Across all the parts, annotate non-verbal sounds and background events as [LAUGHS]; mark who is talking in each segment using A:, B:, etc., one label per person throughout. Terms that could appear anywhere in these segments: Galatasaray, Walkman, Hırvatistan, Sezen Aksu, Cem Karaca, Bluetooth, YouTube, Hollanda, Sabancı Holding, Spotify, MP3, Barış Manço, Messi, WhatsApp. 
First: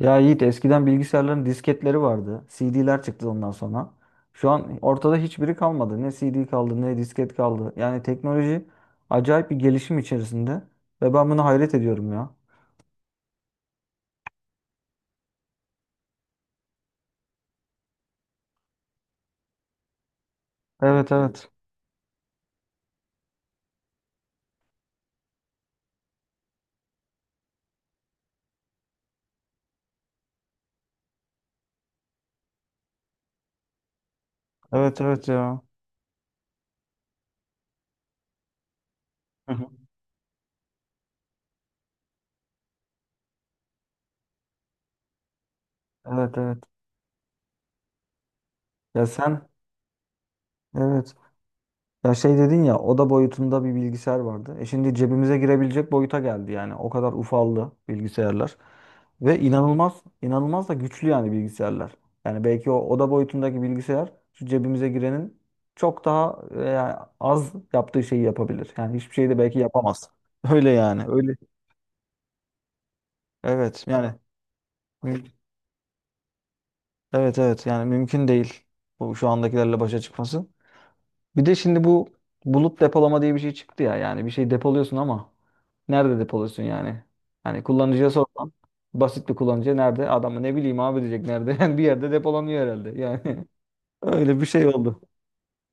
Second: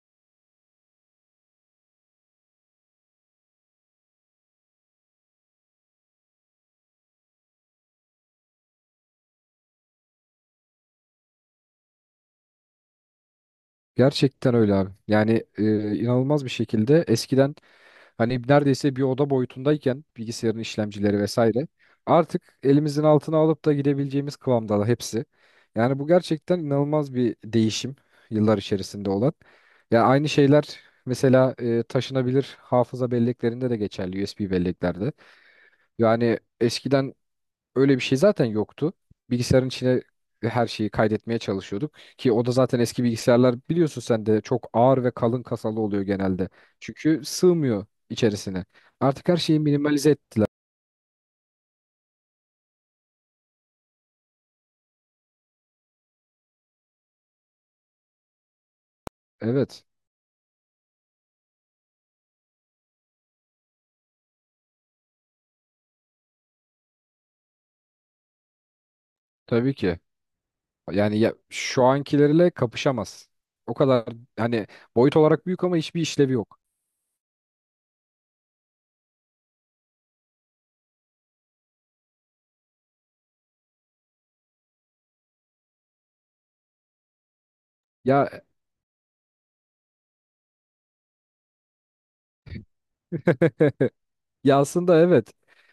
A: Ya Yiğit eskiden bilgisayarların disketleri vardı. CD'ler çıktı ondan sonra. Şu an ortada hiçbiri kalmadı. Ne CD kaldı ne disket kaldı. Yani teknoloji acayip bir gelişim içerisinde ve ben buna hayret ediyorum ya.
B: Gerçekten öyle abi. Yani inanılmaz bir şekilde eskiden hani neredeyse bir oda boyutundayken bilgisayarın
A: Evet
B: işlemcileri
A: evet.
B: vesaire artık elimizin altına alıp da gidebileceğimiz kıvamda hepsi. Yani bu gerçekten inanılmaz bir değişim yıllar içerisinde olan. Ya aynı şeyler mesela taşınabilir hafıza belleklerinde de geçerli USB
A: Evet
B: belleklerde.
A: evet ya.
B: Yani eskiden öyle bir şey zaten yoktu.
A: Hı
B: Bilgisayarın
A: hı.
B: içine her şeyi kaydetmeye çalışıyorduk ki o da zaten eski bilgisayarlar biliyorsun sen de çok ağır ve kalın kasalı oluyor
A: Evet
B: genelde.
A: evet.
B: Çünkü sığmıyor içerisine.
A: Ya
B: Artık her
A: sen
B: şeyi minimalize ettiler.
A: evet. Ya şey dedin ya oda boyutunda bir bilgisayar vardı. E şimdi cebimize girebilecek boyuta geldi yani. O kadar ufaldı bilgisayarlar. Ve
B: Evet,
A: inanılmaz, inanılmaz da güçlü yani bilgisayarlar. Yani belki o oda boyutundaki bilgisayar şu cebimize girenin çok daha yani az yaptığı şeyi yapabilir. Yani hiçbir şeyi de belki
B: tabii ki.
A: yapamaz. Öyle yani.
B: Yani ya,
A: Öyle.
B: şu ankilerle kapışamaz. O
A: Evet
B: kadar
A: yani.
B: hani boyut
A: müm-
B: olarak büyük ama hiçbir işlevi yok.
A: Evet evet yani mümkün değil. Bu şu andakilerle başa çıkması. Bir de şimdi bu bulut depolama diye bir şey çıktı ya. Yani bir şey depoluyorsun ama nerede depoluyorsun yani? Hani kullanıcıya
B: Ya
A: sorsan basit bir kullanıcı nerede? Adamı ne bileyim abi diyecek nerede? [LAUGHS] Yani bir yerde depolanıyor herhalde. Yani [LAUGHS]
B: [LAUGHS]
A: öyle bir
B: ya
A: şey oldu.
B: aslında evet.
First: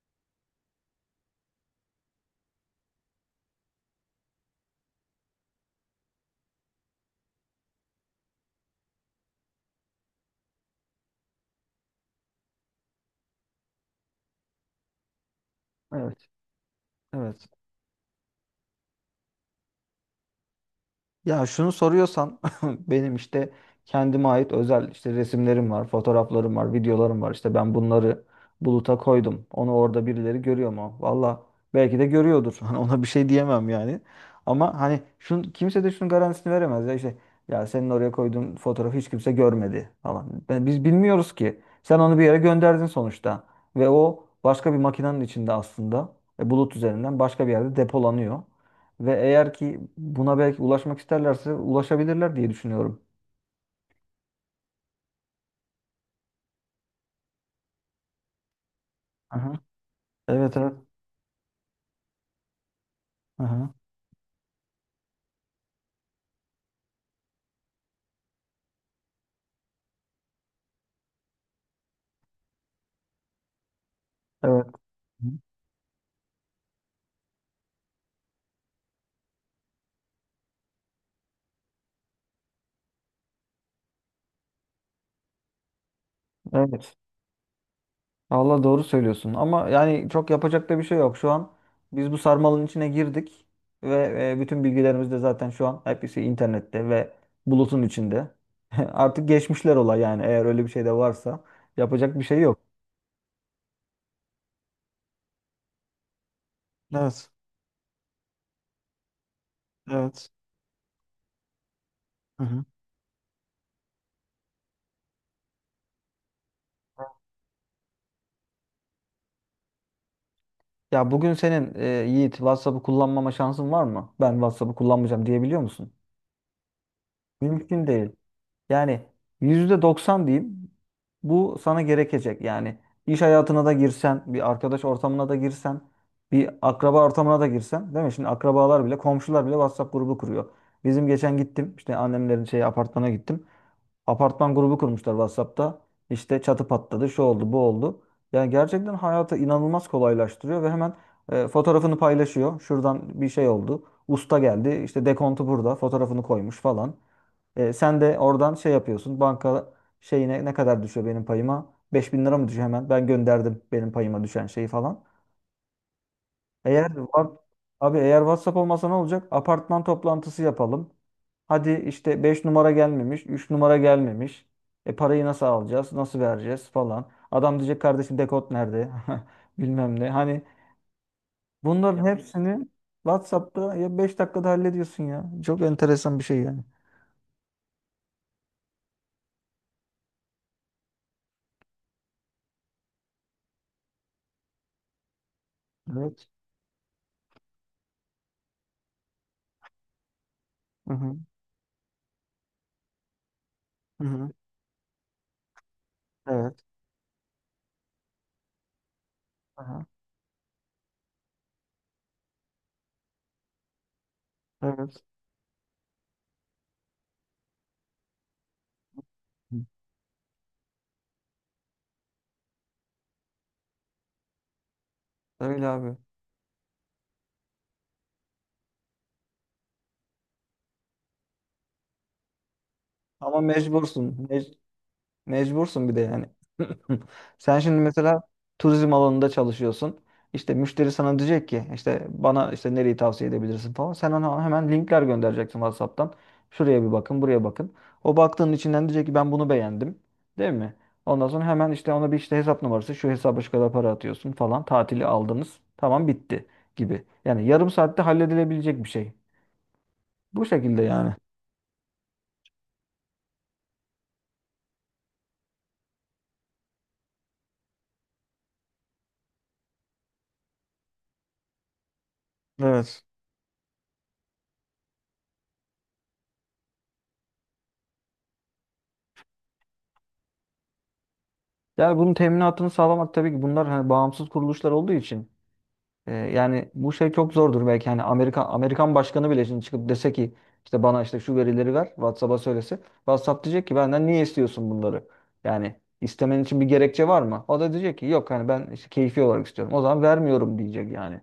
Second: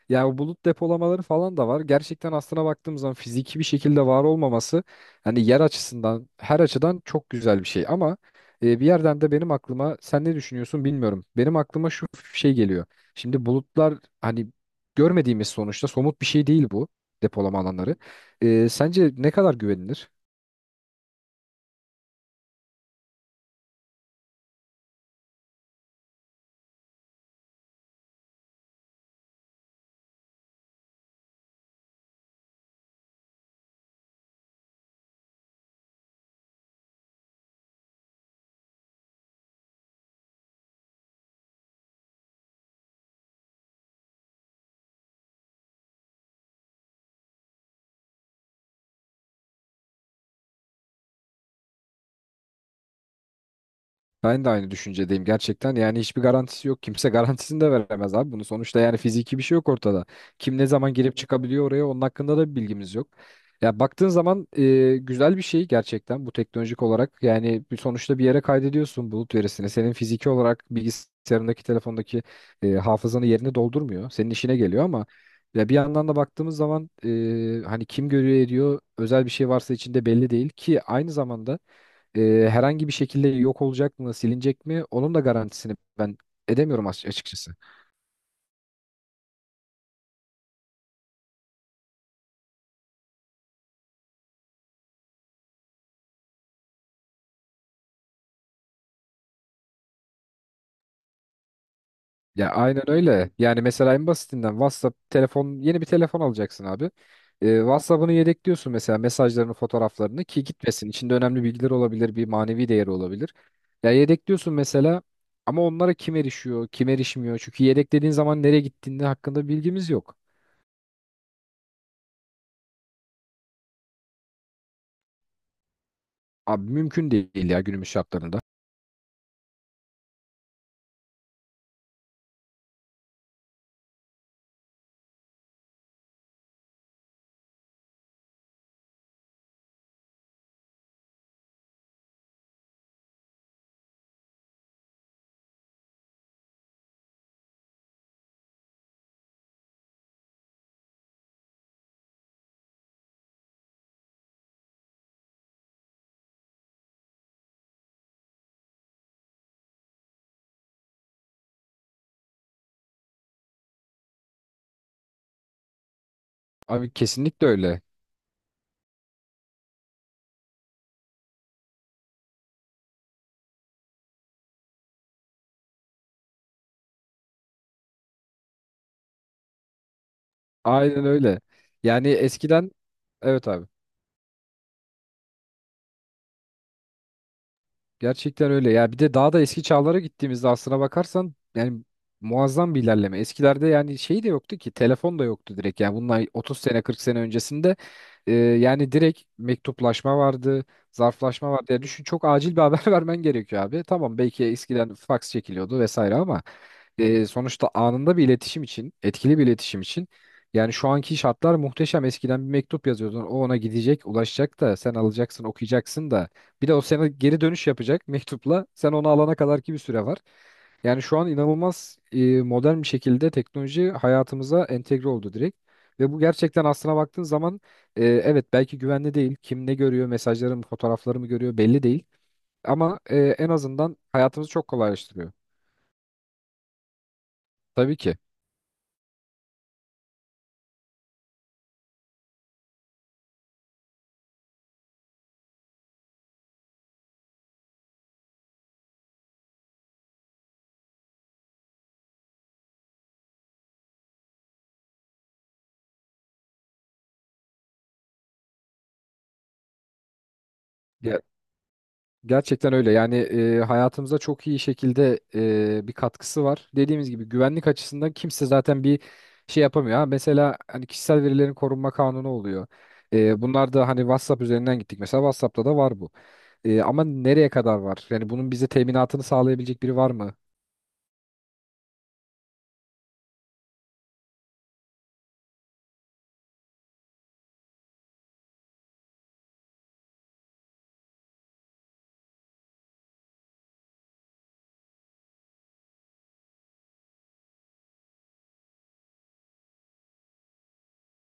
B: Ya o bulut depolamaları falan da var. Gerçekten aslına baktığım zaman fiziki bir şekilde var olmaması hani yer açısından her açıdan çok güzel bir şey. Ama bir yerden de benim aklıma sen ne düşünüyorsun bilmiyorum. Benim aklıma şu şey geliyor. Şimdi bulutlar hani görmediğimiz sonuçta somut
A: Evet.
B: bir şey değil bu
A: Evet.
B: depolama alanları. Sence ne kadar güvenilir?
A: Ya şunu soruyorsan [LAUGHS] benim işte kendime ait özel işte resimlerim var, fotoğraflarım var, videolarım var. İşte ben bunları buluta koydum. Onu orada birileri görüyor mu? Valla belki de görüyordur. [LAUGHS] Hani ona bir şey diyemem yani. Ama hani şun, kimse de şunun garantisini veremez ya işte ya senin oraya koyduğun fotoğrafı hiç kimse görmedi falan. Ben- biz bilmiyoruz ki. Sen onu bir yere gönderdin sonuçta ve o başka bir makinenin içinde aslında bulut üzerinden başka bir yerde depolanıyor. Ve eğer ki buna belki ulaşmak isterlerse ulaşabilirler diye düşünüyorum.
B: Ben de aynı düşüncedeyim gerçekten. Yani hiçbir garantisi yok. Kimse [LAUGHS] garantisini de veremez abi. Bunu sonuçta yani fiziki bir
A: Aha.
B: şey yok ortada.
A: Evet
B: Kim ne
A: evet.
B: zaman girip çıkabiliyor oraya onun hakkında da bir bilgimiz yok.
A: Aha.
B: Ya baktığın zaman güzel bir şey gerçekten bu teknolojik olarak. Yani bir sonuçta bir yere kaydediyorsun bulut verisini. Senin fiziki olarak bilgisayarındaki, telefondaki hafızanı yerine doldurmuyor. Senin işine
A: Evet.
B: geliyor ama ya bir yandan da baktığımız zaman hani kim görüyor ediyor özel bir şey varsa içinde belli değil ki aynı zamanda herhangi bir şekilde yok olacak mı, silinecek mi? Onun da garantisini ben edemiyorum
A: Evet.
B: açıkçası.
A: Allah doğru söylüyorsun. Ama yani çok yapacak da bir şey yok. Şu an biz bu sarmalın içine girdik ve bütün bilgilerimiz de zaten şu an hepsi internette ve bulutun içinde. [LAUGHS] Artık geçmişler olay yani eğer öyle bir şey de varsa yapacak bir şey
B: Ya
A: yok.
B: aynen öyle. Yani mesela en basitinden WhatsApp telefon yeni bir telefon alacaksın abi.
A: Evet.
B: WhatsApp'ını yedekliyorsun mesela mesajlarını, fotoğraflarını
A: Evet.
B: ki gitmesin. İçinde önemli bilgiler olabilir, bir
A: Aha.
B: manevi değeri olabilir. Ya yedekliyorsun mesela ama onlara kim erişiyor, kim erişmiyor? Çünkü yedeklediğin zaman nereye gittiğinde hakkında bilgimiz yok.
A: Ya bugün senin Yiğit WhatsApp'ı kullanmama şansın var mı? Ben WhatsApp'ı kullanmayacağım diyebiliyor musun?
B: Abi mümkün değil ya günümüz
A: Mümkün değil.
B: şartlarında.
A: Yani %90 diyeyim bu sana gerekecek. Yani iş hayatına da girsen, bir arkadaş ortamına da girsen, bir akraba ortamına da girsen, değil mi? Şimdi akrabalar bile, komşular bile WhatsApp grubu kuruyor. Bizim geçen gittim, işte annemlerin şey apartmana gittim. Apartman grubu kurmuşlar WhatsApp'ta. İşte çatı patladı, şu oldu, bu oldu. Yani gerçekten hayatı inanılmaz kolaylaştırıyor ve hemen fotoğrafını paylaşıyor. Şuradan bir şey oldu. Usta geldi, işte dekontu burada, fotoğrafını koymuş falan. E, sen de oradan şey yapıyorsun. Banka şeyine ne kadar düşüyor benim payıma? Beş bin lira mı düşüyor hemen? Ben gönderdim benim payıma düşen şeyi falan.
B: Abi
A: Eğer var,
B: kesinlikle öyle.
A: abi eğer WhatsApp olmasa ne olacak? Apartman toplantısı yapalım. Hadi işte 5 numara gelmemiş, 3 numara gelmemiş. E parayı nasıl alacağız? Nasıl vereceğiz falan. Adam diyecek kardeşim dekod nerede? [LAUGHS] Bilmem ne. Hani
B: Aynen öyle. Yani
A: bunların
B: eskiden
A: hepsini
B: evet abi.
A: WhatsApp'ta ya 5 dakikada hallediyorsun ya. Çok enteresan bir şey yani.
B: Gerçekten öyle ya bir de daha da eski çağlara gittiğimizde aslına bakarsan yani muazzam bir ilerleme. Eskilerde yani şey de yoktu ki telefon da yoktu direkt yani bunlar
A: Evet.
B: 30 sene 40 sene öncesinde yani direkt mektuplaşma vardı,
A: Hı hı.
B: zarflaşma vardı. Yani düşün çok acil bir haber [LAUGHS] vermen gerekiyor abi.
A: Hı
B: Tamam
A: hı.
B: belki eskiden faks çekiliyordu vesaire ama
A: Evet.
B: sonuçta anında bir iletişim için, etkili bir iletişim
A: Aha.
B: için yani şu anki şartlar muhteşem. Eskiden bir mektup yazıyordun. O ona gidecek, ulaşacak da sen
A: Evet.
B: alacaksın, okuyacaksın da bir de o sana geri dönüş yapacak mektupla. Sen onu alana kadar ki bir süre var. Yani şu an inanılmaz modern bir şekilde teknoloji hayatımıza entegre oldu direkt.
A: Öyle abi.
B: Ve bu gerçekten aslına baktığın zaman evet belki güvenli değil. Kim ne görüyor, mesajlarımı, fotoğraflarımı görüyor belli değil. Ama
A: Ama
B: en azından
A: mecbursun.
B: hayatımızı
A: Mec-
B: çok kolaylaştırıyor.
A: mecbursun bir de yani. [LAUGHS] Sen şimdi
B: Tabii ki.
A: mesela turizm alanında çalışıyorsun. İşte müşteri sana diyecek ki işte bana işte nereyi tavsiye edebilirsin falan. Sen ona hemen linkler göndereceksin WhatsApp'tan. Şuraya bir bakın, buraya bakın. O baktığın içinden diyecek ki ben bunu beğendim. Değil mi? Ondan sonra hemen işte ona bir işte hesap numarası, şu hesaba şu kadar para atıyorsun falan. Tatili aldınız. Tamam bitti gibi. Yani yarım saatte halledilebilecek bir şey. Bu şekilde yani.
B: Ya gerçekten öyle. Yani hayatımıza çok iyi şekilde bir katkısı var. Dediğimiz gibi güvenlik açısından kimse zaten bir şey yapamıyor. Ha, mesela hani kişisel verilerin korunma kanunu oluyor.
A: Evet.
B: Bunlar da hani WhatsApp üzerinden gittik. Mesela WhatsApp'ta da var bu. Ama nereye kadar var? Yani bunun bize teminatını sağlayabilecek biri var mı?
A: Yani bunun teminatını sağlamak tabii ki bunlar hani bağımsız kuruluşlar olduğu için yani bu şey çok zordur belki hani Amerikan başkanı bile şimdi çıkıp dese ki işte bana işte şu verileri ver WhatsApp'a söylese WhatsApp diyecek ki benden niye istiyorsun bunları? Yani istemen için bir gerekçe var mı? O da diyecek ki yok hani ben işte keyfi olarak istiyorum. O zaman vermiyorum diyecek yani.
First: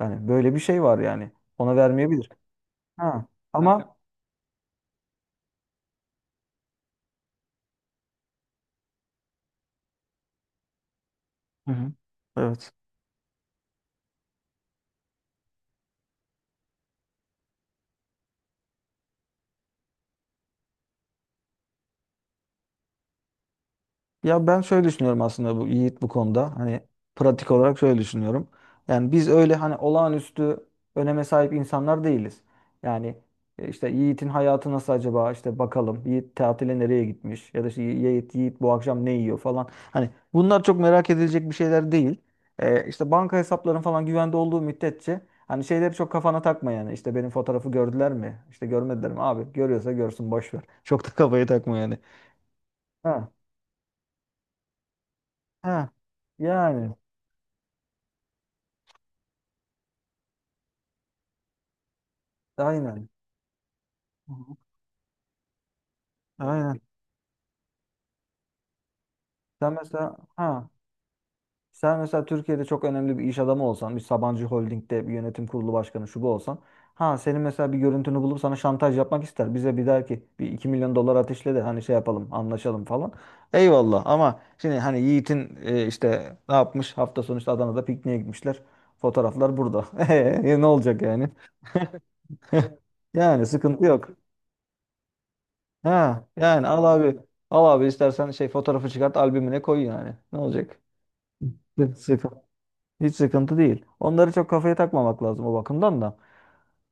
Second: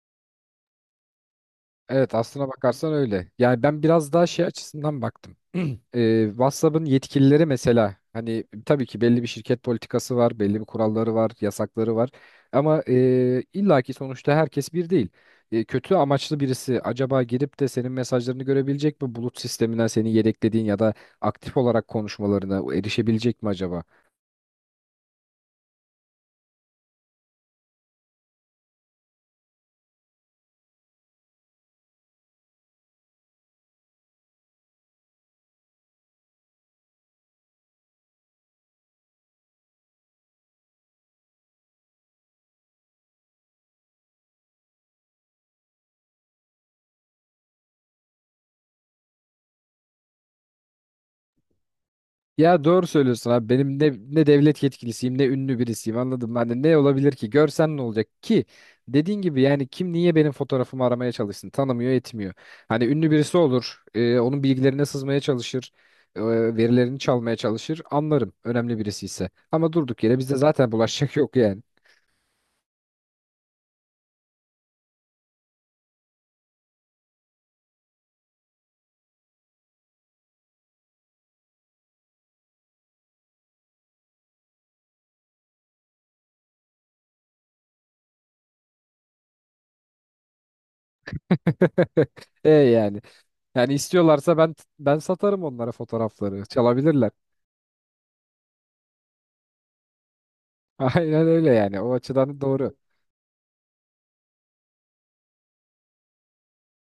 A: Yani böyle bir şey var yani. Ona
B: Evet
A: vermeyebilir.
B: aslına bakarsan
A: Ha.
B: öyle. Yani ben
A: Ama
B: biraz daha şey açısından baktım. [CLEARS THROAT] WhatsApp'ın yetkilileri mesela hani tabii ki belli bir şirket politikası var, belli bir kuralları var,
A: hı hı.
B: yasakları var.
A: Evet.
B: Ama illaki sonuçta herkes bir değil. Kötü amaçlı birisi acaba girip de senin mesajlarını görebilecek mi? Bulut sisteminden seni yedeklediğin ya da aktif olarak konuşmalarına erişebilecek mi acaba?
A: Ya ben şöyle düşünüyorum aslında bu Yiğit bu konuda. Hani pratik olarak şöyle düşünüyorum. Yani biz öyle hani olağanüstü öneme sahip insanlar değiliz. Yani işte Yiğit'in hayatı nasıl acaba işte bakalım. Yiğit tatile nereye gitmiş ya da işte Yiğit bu akşam ne yiyor falan. Hani bunlar çok merak edilecek bir şeyler değil. E, işte banka hesapların falan güvende olduğu müddetçe hani şeyleri çok kafana takma yani. İşte benim fotoğrafı gördüler mi? İşte görmediler mi? Abi görüyorsa görsün boş ver. Çok da kafayı takma yani.
B: Ya doğru
A: Ha.
B: söylüyorsun abi. Benim ne devlet yetkilisiyim ne ünlü
A: Ha.
B: birisiyim anladın mı? Hani ne
A: Yani.
B: olabilir ki? Görsen ne olacak ki? Dediğin gibi yani kim niye benim fotoğrafımı aramaya çalışsın? Tanımıyor etmiyor. Hani
A: Aynen.
B: ünlü birisi olur.
A: Hı
B: Onun
A: hı.
B: bilgilerine sızmaya çalışır. e,
A: Aynen.
B: verilerini çalmaya çalışır. Anlarım önemli birisi ise. Ama
A: Sen
B: durduk
A: mesela
B: yere bizde
A: ha
B: zaten bulaşacak yok yani.
A: sen mesela Türkiye'de çok önemli bir iş adamı olsan, bir Sabancı Holding'de bir yönetim kurulu başkanı şu bu olsan, ha senin mesela bir görüntünü bulup sana şantaj yapmak ister. Bize bir der ki bir 2 milyon dolar ateşle de hani şey yapalım, anlaşalım falan. Eyvallah ama şimdi hani Yiğit'in işte ne yapmış hafta sonu işte Adana'da pikniğe gitmişler. Fotoğraflar burada. [LAUGHS] E, ne olacak yani?
B: [LAUGHS] E
A: [LAUGHS]
B: yani.
A: Yani
B: Yani
A: sıkıntı yok.
B: istiyorlarsa ben satarım onlara
A: Ha
B: fotoğrafları.
A: yani al
B: Çalabilirler.
A: abi. Al abi istersen şey fotoğrafı çıkart albümüne koy yani. Ne olacak?
B: [LAUGHS] Aynen öyle yani. O
A: Hiç [LAUGHS]
B: açıdan
A: sıkıntı,
B: doğru.
A: hiç sıkıntı değil. Onları çok kafaya takmamak lazım o bakımdan da.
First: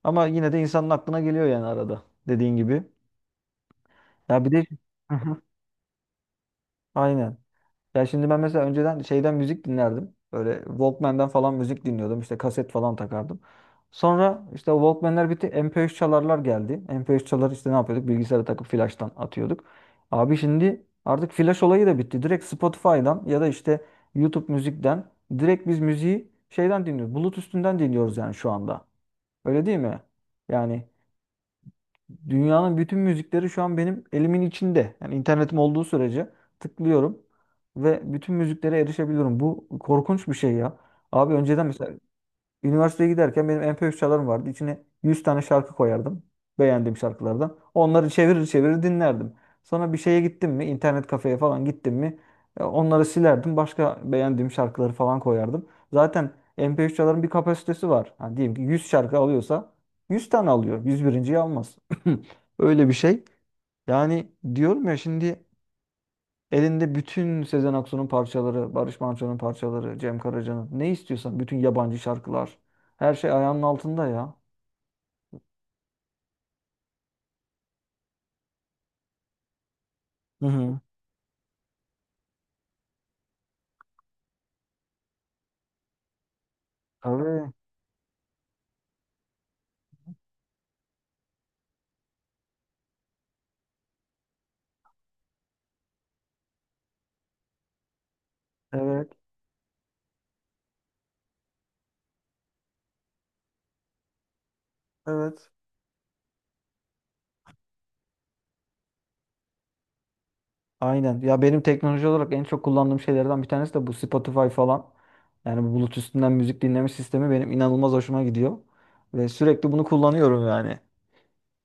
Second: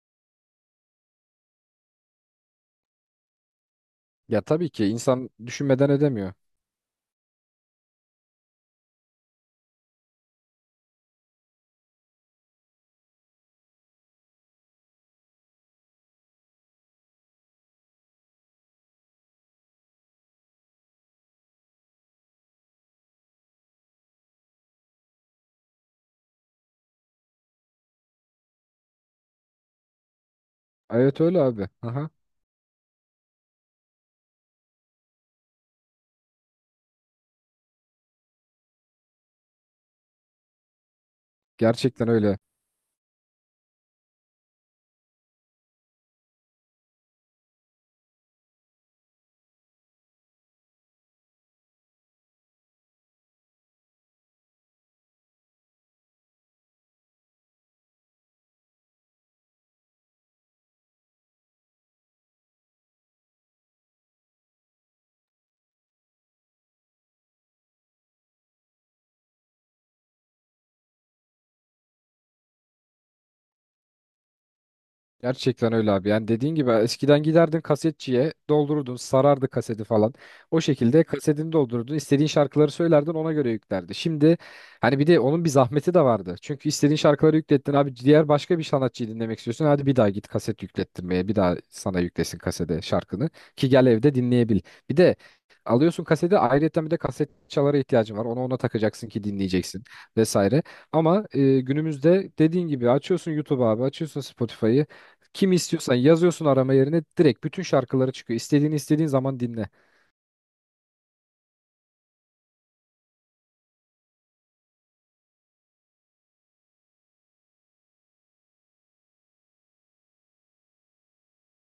A: Ama yine de insanın aklına geliyor yani arada. Dediğin gibi.
B: Ya
A: Ya bir de
B: tabii ki
A: [LAUGHS]
B: insan
A: hı
B: düşünmeden edemiyor.
A: aynen. Ya şimdi ben mesela önceden şeyden müzik dinlerdim. Böyle Walkman'den falan müzik dinliyordum. İşte kaset falan takardım. Sonra işte o Walkman'ler bitti. MP3 çalarlar geldi. MP3 çalar işte ne yapıyorduk? Bilgisayara takıp flash'tan atıyorduk. Abi şimdi artık flash olayı da bitti. Direkt Spotify'dan ya da işte YouTube müzikten direkt biz müziği şeyden dinliyoruz. Bluetooth'ünden dinliyoruz yani şu anda. Öyle değil mi? Yani
B: Evet öyle abi. Aha.
A: dünyanın bütün müzikleri şu an benim elimin içinde. Yani internetim olduğu sürece tıklıyorum ve bütün müziklere erişebiliyorum. Bu korkunç bir şey ya. Abi önceden mesela
B: Gerçekten öyle.
A: üniversiteye giderken benim MP3 çalarım vardı. İçine 100 tane şarkı koyardım. Beğendiğim şarkılardan. Onları çevirir çevirir dinlerdim. Sonra bir şeye gittim mi, internet kafeye falan gittim mi, onları silerdim. Başka beğendiğim şarkıları falan koyardım. Zaten MP3 çaların bir kapasitesi var. Hani diyelim ki 100 şarkı alıyorsa 100 tane alıyor. 101'inciyi.yi almaz. [CLEARS THROAT] Öyle bir şey. Yani diyorum ya şimdi elinde bütün Sezen Aksu'nun parçaları, Barış Manço'nun parçaları, Cem Karaca'nın ne istiyorsan bütün yabancı şarkılar. Her şey ayağının altında ya.
B: Gerçekten öyle abi. Yani dediğin gibi eskiden giderdin kasetçiye doldururdun, sarardı kaseti falan.
A: Hı
B: O
A: hı.
B: şekilde kasetini doldururdun, istediğin şarkıları söylerdin ona göre yüklerdi. Şimdi hani bir de onun bir zahmeti de vardı. Çünkü istediğin şarkıları
A: Tabii.
B: yüklettin abi diğer başka bir sanatçıyı dinlemek istiyorsun. Hadi bir daha git kaset yüklettirmeye bir daha sana yüklesin kasede şarkını ki gel evde dinleyebil. Bir de alıyorsun kaseti ayrıyeten bir de kaset çalara ihtiyacın var. Onu ona takacaksın
A: Evet.
B: ki dinleyeceksin vesaire. Ama günümüzde dediğin gibi açıyorsun YouTube abi, açıyorsun Spotify'ı.
A: Evet.
B: Kimi istiyorsan yazıyorsun arama yerine direkt bütün şarkıları çıkıyor. İstediğini istediğin zaman dinle.
A: Aynen. Ya benim teknoloji olarak en çok kullandığım şeylerden bir tanesi de bu Spotify falan. Yani bu Bluetooth üstünden müzik dinleme sistemi benim inanılmaz hoşuma gidiyor. Ve sürekli bunu kullanıyorum yani.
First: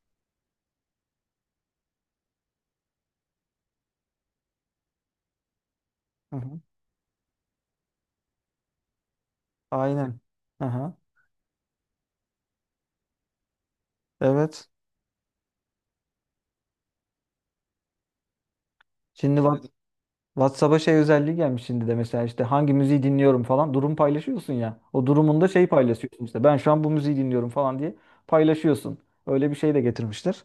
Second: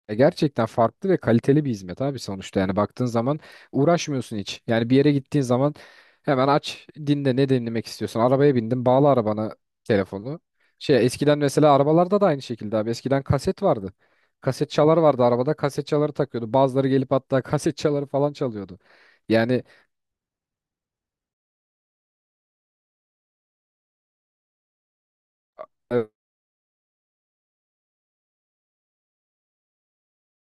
B: Ya gerçekten farklı ve kaliteli bir hizmet abi sonuçta. Yani baktığın zaman uğraşmıyorsun hiç. Yani bir yere gittiğin zaman
A: Hı
B: hemen
A: hı.
B: aç dinle ne dinlemek istiyorsun. Arabaya bindin bağla arabana
A: Aynen.
B: telefonu.
A: Aha.
B: Şey eskiden mesela arabalarda da aynı şekilde abi. Eskiden kaset vardı.
A: Evet.
B: Kaset çalar vardı arabada kaset çaları takıyordu. Bazıları gelip hatta [LAUGHS] kaset çaları falan çalıyordu.
A: Şimdi
B: Yani
A: bak WhatsApp'a şey özelliği gelmiş şimdi de mesela işte hangi müziği dinliyorum falan durum paylaşıyorsun ya. O durumunda şey
B: e,
A: paylaşıyorsun işte ben şu an bu müziği dinliyorum falan diye paylaşıyorsun. Öyle bir şey de getirmişler.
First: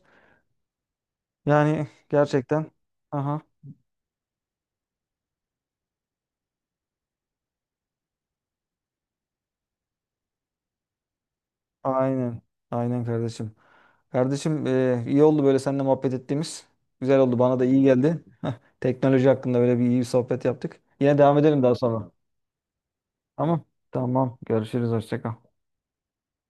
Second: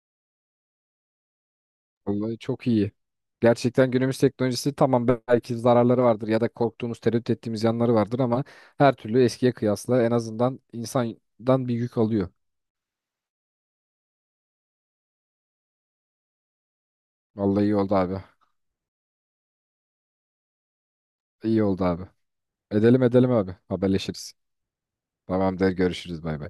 A: Yani
B: vallahi çok
A: gerçekten
B: iyi.
A: aha
B: Gerçekten günümüz teknolojisi tamam belki zararları vardır ya da korktuğumuz, tereddüt ettiğimiz yanları vardır ama her türlü eskiye kıyasla en azından insandan bir yük alıyor.
A: aynen aynen kardeşim. Kardeşim iyi oldu böyle seninle muhabbet ettiğimiz. Güzel oldu bana da
B: Vallahi iyi
A: iyi
B: oldu abi.
A: geldi. Heh, teknoloji hakkında böyle bir iyi bir sohbet yaptık. Yine devam edelim
B: İyi
A: daha
B: oldu abi.
A: sonra.
B: Edelim edelim abi.
A: Tamam.
B: Haberleşiriz.
A: Tamam. Görüşürüz. Hoşça kal.
B: Tamamdır görüşürüz bay bay.